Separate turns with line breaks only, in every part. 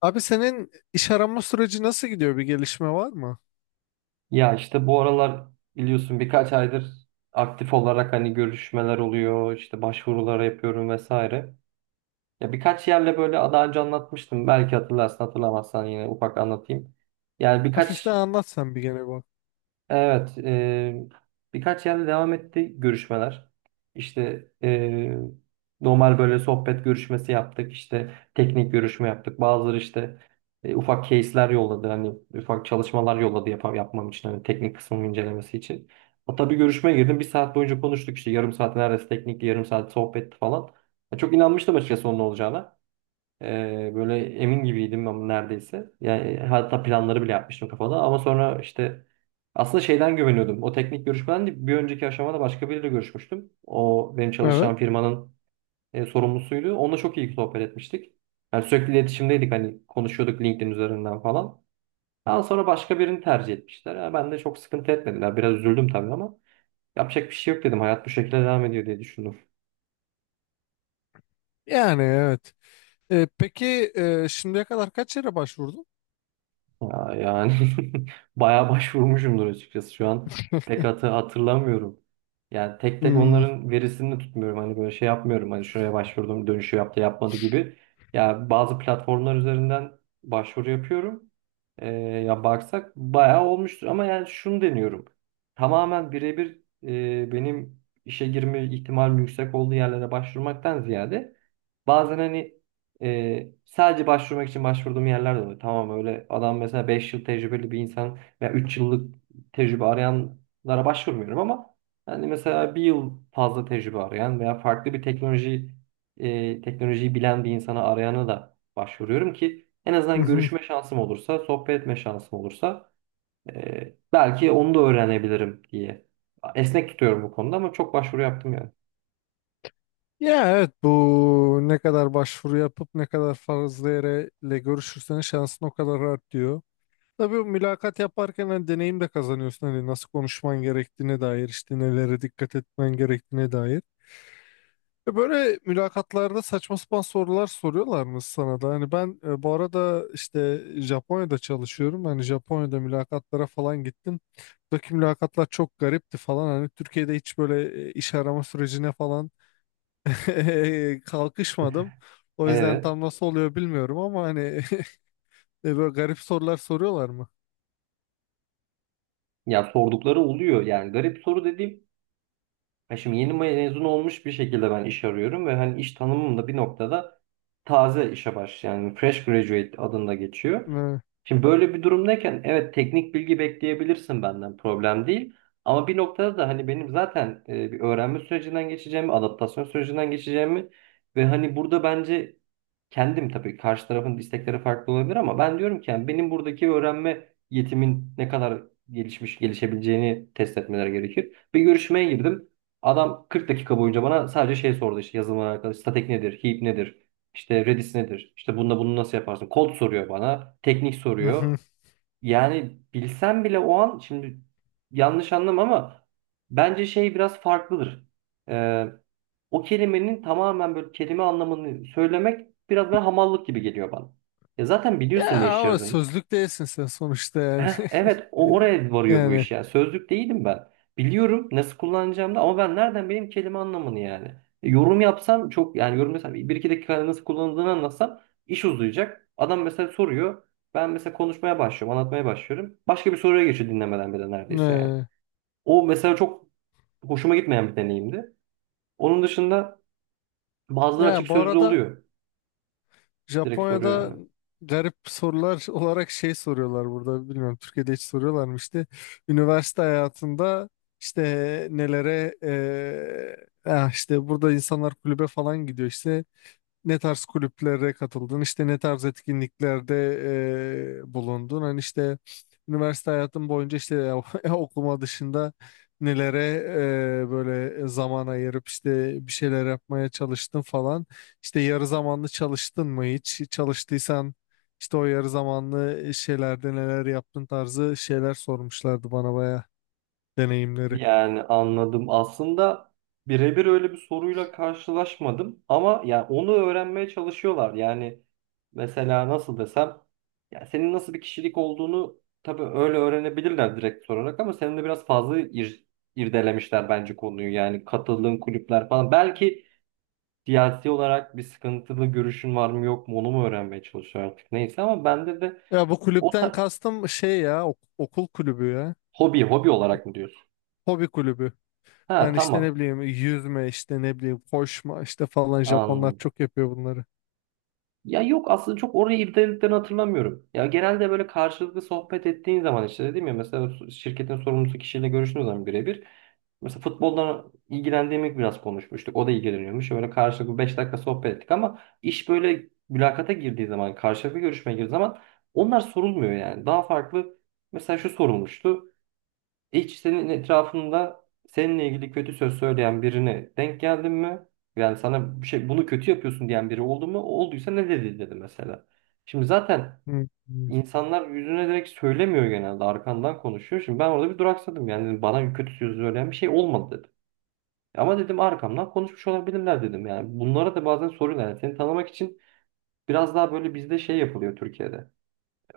Abi senin iş arama süreci nasıl gidiyor? Bir gelişme var mı?
Ya işte bu aralar biliyorsun birkaç aydır aktif olarak hani görüşmeler oluyor, işte başvurular yapıyorum vesaire. Ya birkaç yerle böyle daha önce anlatmıştım. Belki hatırlarsın, hatırlamazsan yine ufak anlatayım. Yani
Hafiften
birkaç
anlat sen bir gene bak.
Evet. Birkaç yerde devam etti görüşmeler. İşte, normal böyle sohbet görüşmesi yaptık, işte teknik görüşme yaptık. Bazıları işte ufak case'ler yolladı, hani ufak çalışmalar yolladı yapmam için, hani teknik kısmının incelemesi için. Hatta bir görüşmeye girdim, bir saat boyunca konuştuk işte yarım saat neredeyse teknikli, yarım saat sohbetti falan. Ya çok inanmıştım açıkçası onun olacağına. Böyle emin gibiydim ama neredeyse. Yani hatta planları bile yapmıştım kafada ama sonra işte aslında şeyden güveniyordum. O teknik görüşmeden değil, bir önceki aşamada başka biriyle görüşmüştüm. O benim
Evet.
çalışacağım firmanın sorumlusuydu. Onunla çok iyi sohbet etmiştik. Yani sürekli iletişimdeydik hani konuşuyorduk LinkedIn üzerinden falan. Daha sonra başka birini tercih etmişler. Yani ben de çok sıkıntı etmediler. Biraz üzüldüm tabii ama yapacak bir şey yok dedim. Hayat bu şekilde devam ediyor diye düşündüm.
Yani evet. Peki şimdiye kadar kaç yere başvurdun?
Ya yani bayağı başvurmuşumdur açıkçası şu an. Pek hatırlamıyorum. Yani tek tek
Hmm,
onların verisini de tutmuyorum. Hani böyle şey yapmıyorum. Hani şuraya başvurdum, dönüşü yaptı, yapmadı gibi. Ya bazı platformlar üzerinden başvuru yapıyorum. Ya baksak bayağı olmuştur ama yani şunu deniyorum. Tamamen birebir benim işe girme ihtimalim yüksek olduğu yerlere başvurmaktan ziyade bazen hani sadece başvurmak için başvurduğum yerler de oluyor. Tamam öyle adam mesela 5 yıl tecrübeli bir insan veya 3 yıllık tecrübe arayanlara başvurmuyorum ama yani mesela bir yıl fazla tecrübe arayan veya farklı bir teknolojiyi bilen bir arayana da başvuruyorum ki en azından
mhm.
görüşme şansım olursa, sohbet etme şansım olursa belki onu da öğrenebilirim diye. Esnek tutuyorum bu konuda ama çok başvuru yaptım yani.
Ya evet, bu ne kadar başvuru yapıp ne kadar fazla yereyle görüşürsen şansın o kadar artıyor. Tabii bu mülakat yaparken hani deneyim de kazanıyorsun. Hani nasıl konuşman gerektiğine dair, işte nelere dikkat etmen gerektiğine dair. Böyle mülakatlarda saçma sapan sorular soruyorlar mı sana da? Hani ben bu arada işte Japonya'da çalışıyorum. Hani Japonya'da mülakatlara falan gittim. Buradaki mülakatlar çok garipti falan. Hani Türkiye'de hiç böyle iş arama sürecine falan kalkışmadım. O yüzden
Evet.
tam nasıl oluyor bilmiyorum ama hani böyle garip sorular soruyorlar mı?
Ya sordukları oluyor yani garip soru dediğim. Ya şimdi yeni mezun olmuş bir şekilde ben iş arıyorum ve hani iş tanımım da bir noktada taze işe yani fresh graduate adında geçiyor.
Evet.
Şimdi böyle bir durumdayken evet teknik bilgi bekleyebilirsin benden, problem değil. Ama bir noktada da hani benim zaten bir öğrenme sürecinden geçeceğimi, adaptasyon sürecinden geçeceğimi ve hani burada bence kendim tabii karşı tarafın istekleri farklı olabilir ama ben diyorum ki yani benim buradaki öğrenme yetimin ne kadar gelişmiş gelişebileceğini test etmeleri gerekir. Bir görüşmeye girdim. Adam 40 dakika boyunca bana sadece şey sordu işte yazılımla alakalı. Statik nedir? Heap nedir? İşte Redis nedir? İşte bununla bunu nasıl yaparsın? Kod soruyor bana. Teknik
Hı hı.
soruyor. Yani bilsem bile o an şimdi yanlış anlama ama bence şey biraz farklıdır. Ee, O kelimenin tamamen böyle kelime anlamını söylemek biraz böyle hamallık gibi geliyor bana. Ya zaten biliyorsun ne
Ya
iş
o
yaradığını.
sözlük değilsin sen sonuçta yani.
Heh, evet o oraya varıyor bu
Yani.
iş ya. Sözlük değilim ben. Biliyorum nasıl kullanacağımı da ama ben nereden benim kelime anlamını yani. Yorum yapsam çok yani yorum mesela bir iki dakika nasıl kullanıldığını anlatsam iş uzayacak. Adam mesela soruyor. Ben mesela konuşmaya başlıyorum, anlatmaya başlıyorum. Başka bir soruya geçiyor dinlemeden bile neredeyse yani.
e,
O mesela çok hoşuma gitmeyen bir deneyimdi. Onun dışında bazıları açık
Ya bu
sözlü
arada
oluyor. Direkt soruyor
Japonya'da
yani.
garip sorular olarak şey soruyorlar, burada bilmiyorum Türkiye'de hiç soruyorlar mı işte, üniversite hayatında işte nelere ah işte burada insanlar kulübe falan gidiyor, işte ne tarz kulüplere katıldın, işte ne tarz etkinliklerde bulundun. Hani işte üniversite hayatın boyunca işte okuma dışında nelere böyle zaman ayırıp işte bir şeyler yapmaya çalıştın falan. İşte yarı zamanlı çalıştın mı hiç? Çalıştıysan işte o yarı zamanlı şeylerde neler yaptın tarzı şeyler sormuşlardı bana bayağı deneyimleri.
Yani anladım. Aslında birebir öyle bir soruyla karşılaşmadım ama yani onu öğrenmeye çalışıyorlar. Yani mesela nasıl desem, ya senin nasıl bir kişilik olduğunu tabii öyle öğrenebilirler direkt sorarak ama senin de biraz fazla irdelemişler bence konuyu. Yani katıldığın kulüpler falan. Belki siyasi olarak bir sıkıntılı görüşün var mı yok mu onu mu öğrenmeye çalışıyor artık neyse ama bende de
Ya bu
o
kulüpten
ta-
kastım şey, ya okul kulübü ya.
hobi hobi olarak mı diyorsun?
Hobi kulübü.
Ha,
Hani işte ne
tamam.
bileyim yüzme, işte ne bileyim koşma işte falan, Japonlar
Anladım.
çok yapıyor bunları.
Ya yok aslında çok oraya irdelediklerini hatırlamıyorum. Ya genelde böyle karşılıklı sohbet ettiğin zaman işte dedim ya mesela şirketin sorumlusu kişiyle görüştüğün zaman birebir mesela futboldan ilgilendiğimi biraz konuşmuştuk. O da ilgileniyormuş. Böyle karşılıklı 5 dakika sohbet ettik ama iş böyle mülakata girdiği zaman, karşılıklı görüşmeye girdiği zaman onlar sorulmuyor yani. Daha farklı, mesela şu sorulmuştu. Hiç senin etrafında seninle ilgili kötü söz söyleyen birine denk geldin mi? Yani sana bir şey, bunu kötü yapıyorsun diyen biri oldu mu? Olduysa ne dedi dedi mesela. Şimdi zaten
Hı.
insanlar yüzüne direkt söylemiyor, genelde arkandan konuşuyor. Şimdi ben orada bir duraksadım yani dedim, bana kötü söz söyleyen bir şey olmadı dedim. Ama dedim arkamdan konuşmuş olabilirler dedim yani. Bunlara da bazen soruyorlar. Yani seni tanımak için biraz daha böyle bizde şey yapılıyor, Türkiye'de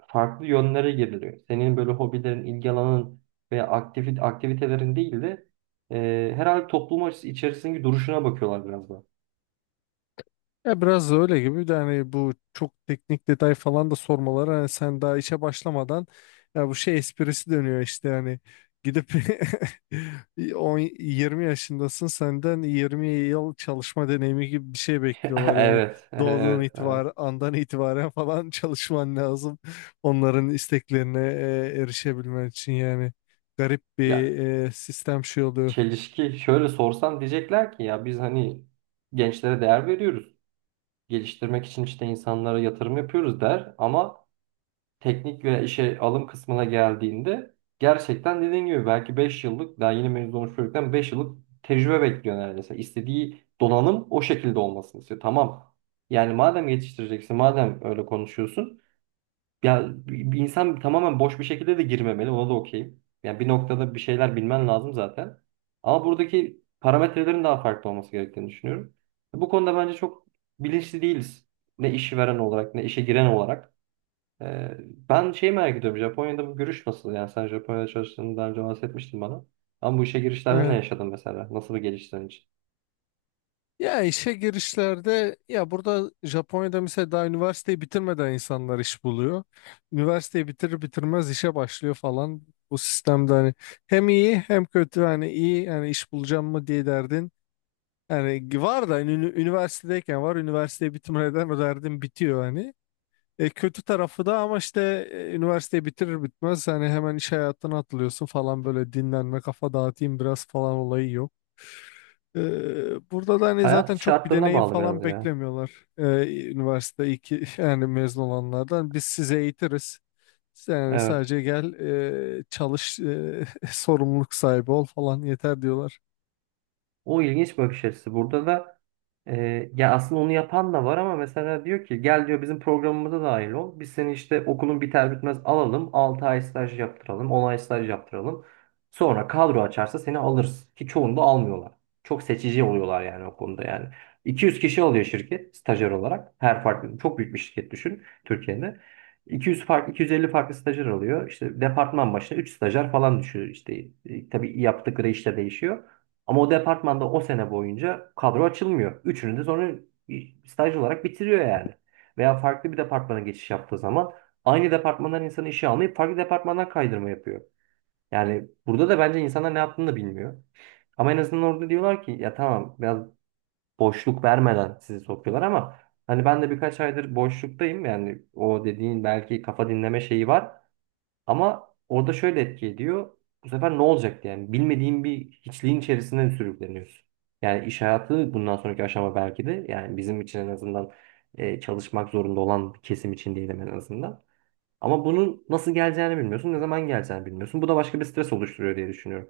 farklı yönlere giriliyor. Senin böyle hobilerin, ilgi alanın veya aktivitelerin değil de herhalde toplum açısı içerisindeki duruşuna bakıyorlar biraz da.
Ya biraz da öyle gibi de, hani bu çok teknik detay falan da sormaları, hani sen daha işe başlamadan ya bu şey esprisi dönüyor işte, hani gidip 10 20 yaşındasın, senden 20 yıl çalışma deneyimi gibi bir şey bekliyorlar yani.
Evet,
Doğduğun
evet, evet.
itibar andan itibaren falan çalışman lazım onların isteklerine erişebilmen için yani. Garip
Ya
bir sistem şey oluyor.
çelişki şöyle, sorsan diyecekler ki ya biz hani gençlere değer veriyoruz. Geliştirmek için işte insanlara yatırım yapıyoruz der ama teknik ve işe alım kısmına geldiğinde gerçekten dediğin gibi belki 5 yıllık daha yeni mezun olmuş çocuktan 5 yıllık tecrübe bekliyor neredeyse. İstediği donanım o şekilde olmasını istiyor. Tamam. Yani madem yetiştireceksin, madem öyle konuşuyorsun, ya bir insan tamamen boş bir şekilde de girmemeli. Ona da okeyim. Yani bir noktada bir şeyler bilmen lazım zaten. Ama buradaki parametrelerin daha farklı olması gerektiğini düşünüyorum. Bu konuda bence çok bilinçli değiliz. Ne işi veren olarak ne işe giren olarak. Ben şeyi merak ediyorum. Japonya'da bu görüş nasıl? Yani sen Japonya'da çalıştığını daha önce bahsetmiştin bana. Ama bu işe girişlerde ne yaşadın mesela? Nasıl bir gelişti senin için?
Ya işe girişlerde, ya burada Japonya'da mesela daha üniversiteyi bitirmeden insanlar iş buluyor. Üniversiteyi bitirir bitirmez işe başlıyor falan. Bu sistemde hani hem iyi hem kötü, hani iyi, yani iş bulacağım mı diye derdin. Yani var da hani üniversitedeyken var, üniversiteyi bitirmeden o derdin bitiyor hani. Kötü tarafı da ama işte üniversiteyi bitirir bitmez hani hemen iş hayatına atılıyorsun falan, böyle dinlenme, kafa dağıtayım biraz falan olayı yok. Burada da hani
Hayat
zaten çok bir
şartlarına
deneyim
bağlı biraz
falan
ya.
beklemiyorlar. Üniversite iki yani mezun olanlardan biz sizi eğitiriz. Sen yani
Evet.
sadece gel, çalış, sorumluluk sahibi ol falan yeter diyorlar.
O ilginç bakış açısı. Burada da ya aslında onu yapan da var ama mesela diyor ki gel diyor bizim programımıza dahil ol. Biz seni işte okulun biter bitmez alalım. 6 ay staj yaptıralım. 10 ay staj yaptıralım. Sonra kadro açarsa seni alırız. Ki çoğunu da almıyorlar. Çok seçici oluyorlar yani o konuda yani. 200 kişi alıyor şirket stajyer olarak. Her farklı çok büyük bir şirket düşün Türkiye'de. 200 farklı 250 farklı stajyer alıyor. İşte departman başına 3 stajyer falan düşüyor. İşte tabii yaptıkları işte değişiyor. Ama o departmanda o sene boyunca kadro açılmıyor. Üçünü de sonra staj olarak bitiriyor yani. Veya farklı bir departmana geçiş yaptığı zaman aynı departmandan insanı işe almayıp farklı departmandan kaydırma yapıyor. Yani burada da bence insanlar ne yaptığını da bilmiyor. Ama en azından orada diyorlar ki ya tamam, biraz boşluk vermeden sizi sokuyorlar ama hani ben de birkaç aydır boşluktayım yani, o dediğin belki kafa dinleme şeyi var. Ama orada şöyle etki ediyor. Bu sefer ne olacak diye. Yani bilmediğin bir hiçliğin içerisinde sürükleniyorsun. Yani iş hayatı bundan sonraki aşama belki de yani bizim için en azından çalışmak zorunda olan bir kesim için, değilim en azından. Ama bunun nasıl geleceğini bilmiyorsun, ne zaman geleceğini bilmiyorsun. Bu da başka bir stres oluşturuyor diye düşünüyorum.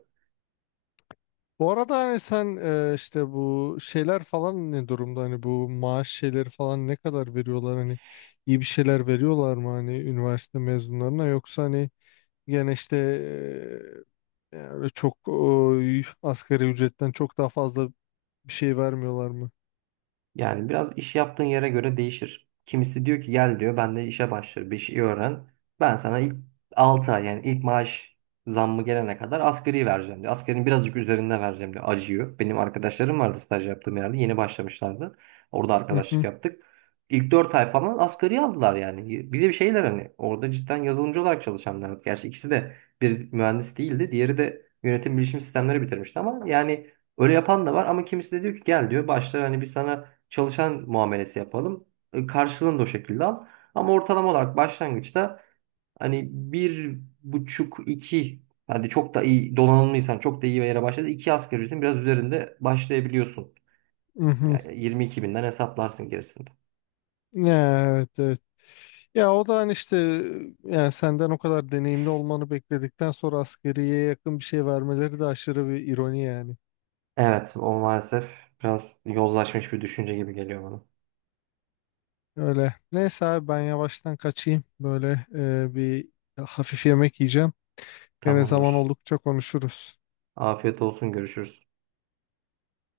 Bu arada hani sen işte bu şeyler falan ne durumda, hani bu maaş şeyleri falan ne kadar veriyorlar, hani iyi bir şeyler veriyorlar mı hani üniversite mezunlarına, yoksa hani gene işte yani çok asgari ücretten çok daha fazla bir şey vermiyorlar mı?
Yani biraz iş yaptığın yere göre değişir. Kimisi diyor ki gel diyor ben de işe başlar bir şey öğren. Ben sana ilk 6 ay yani ilk maaş zammı gelene kadar asgari vereceğim diyor. Asgarinin birazcık üzerinde vereceğim diyor. Acıyor. Benim arkadaşlarım vardı staj yaptığım yerde yeni başlamışlardı. Orada
Hı
arkadaşlık
hı,
yaptık. İlk 4 ay falan asgari aldılar yani. Bir de bir şeyler hani orada cidden yazılımcı olarak çalışanlar. Gerçi ikisi de bir mühendis değildi. Diğeri de yönetim bilişim sistemleri bitirmişti ama yani öyle yapan da var ama kimisi de diyor ki gel diyor başla hani bir sana çalışan muamelesi yapalım. Karşılığını da o şekilde al. Ama ortalama olarak başlangıçta hani bir buçuk iki, hadi çok da iyi donanımlıysan çok da iyi bir yere başladı, iki asgari ücretin biraz üzerinde başlayabiliyorsun.
mhm.
Yani 22.000'den hesaplarsın gerisinde.
Evet, evet. Ya o da hani işte, yani senden o kadar deneyimli olmanı bekledikten sonra askeriyeye yakın bir şey vermeleri de aşırı bir ironi yani.
Evet o maalesef biraz yozlaşmış bir düşünce gibi geliyor bana.
Öyle. Neyse abi ben yavaştan kaçayım. Böyle bir hafif yemek yiyeceğim. Gene zaman
Tamamdır.
oldukça konuşuruz.
Afiyet olsun, görüşürüz.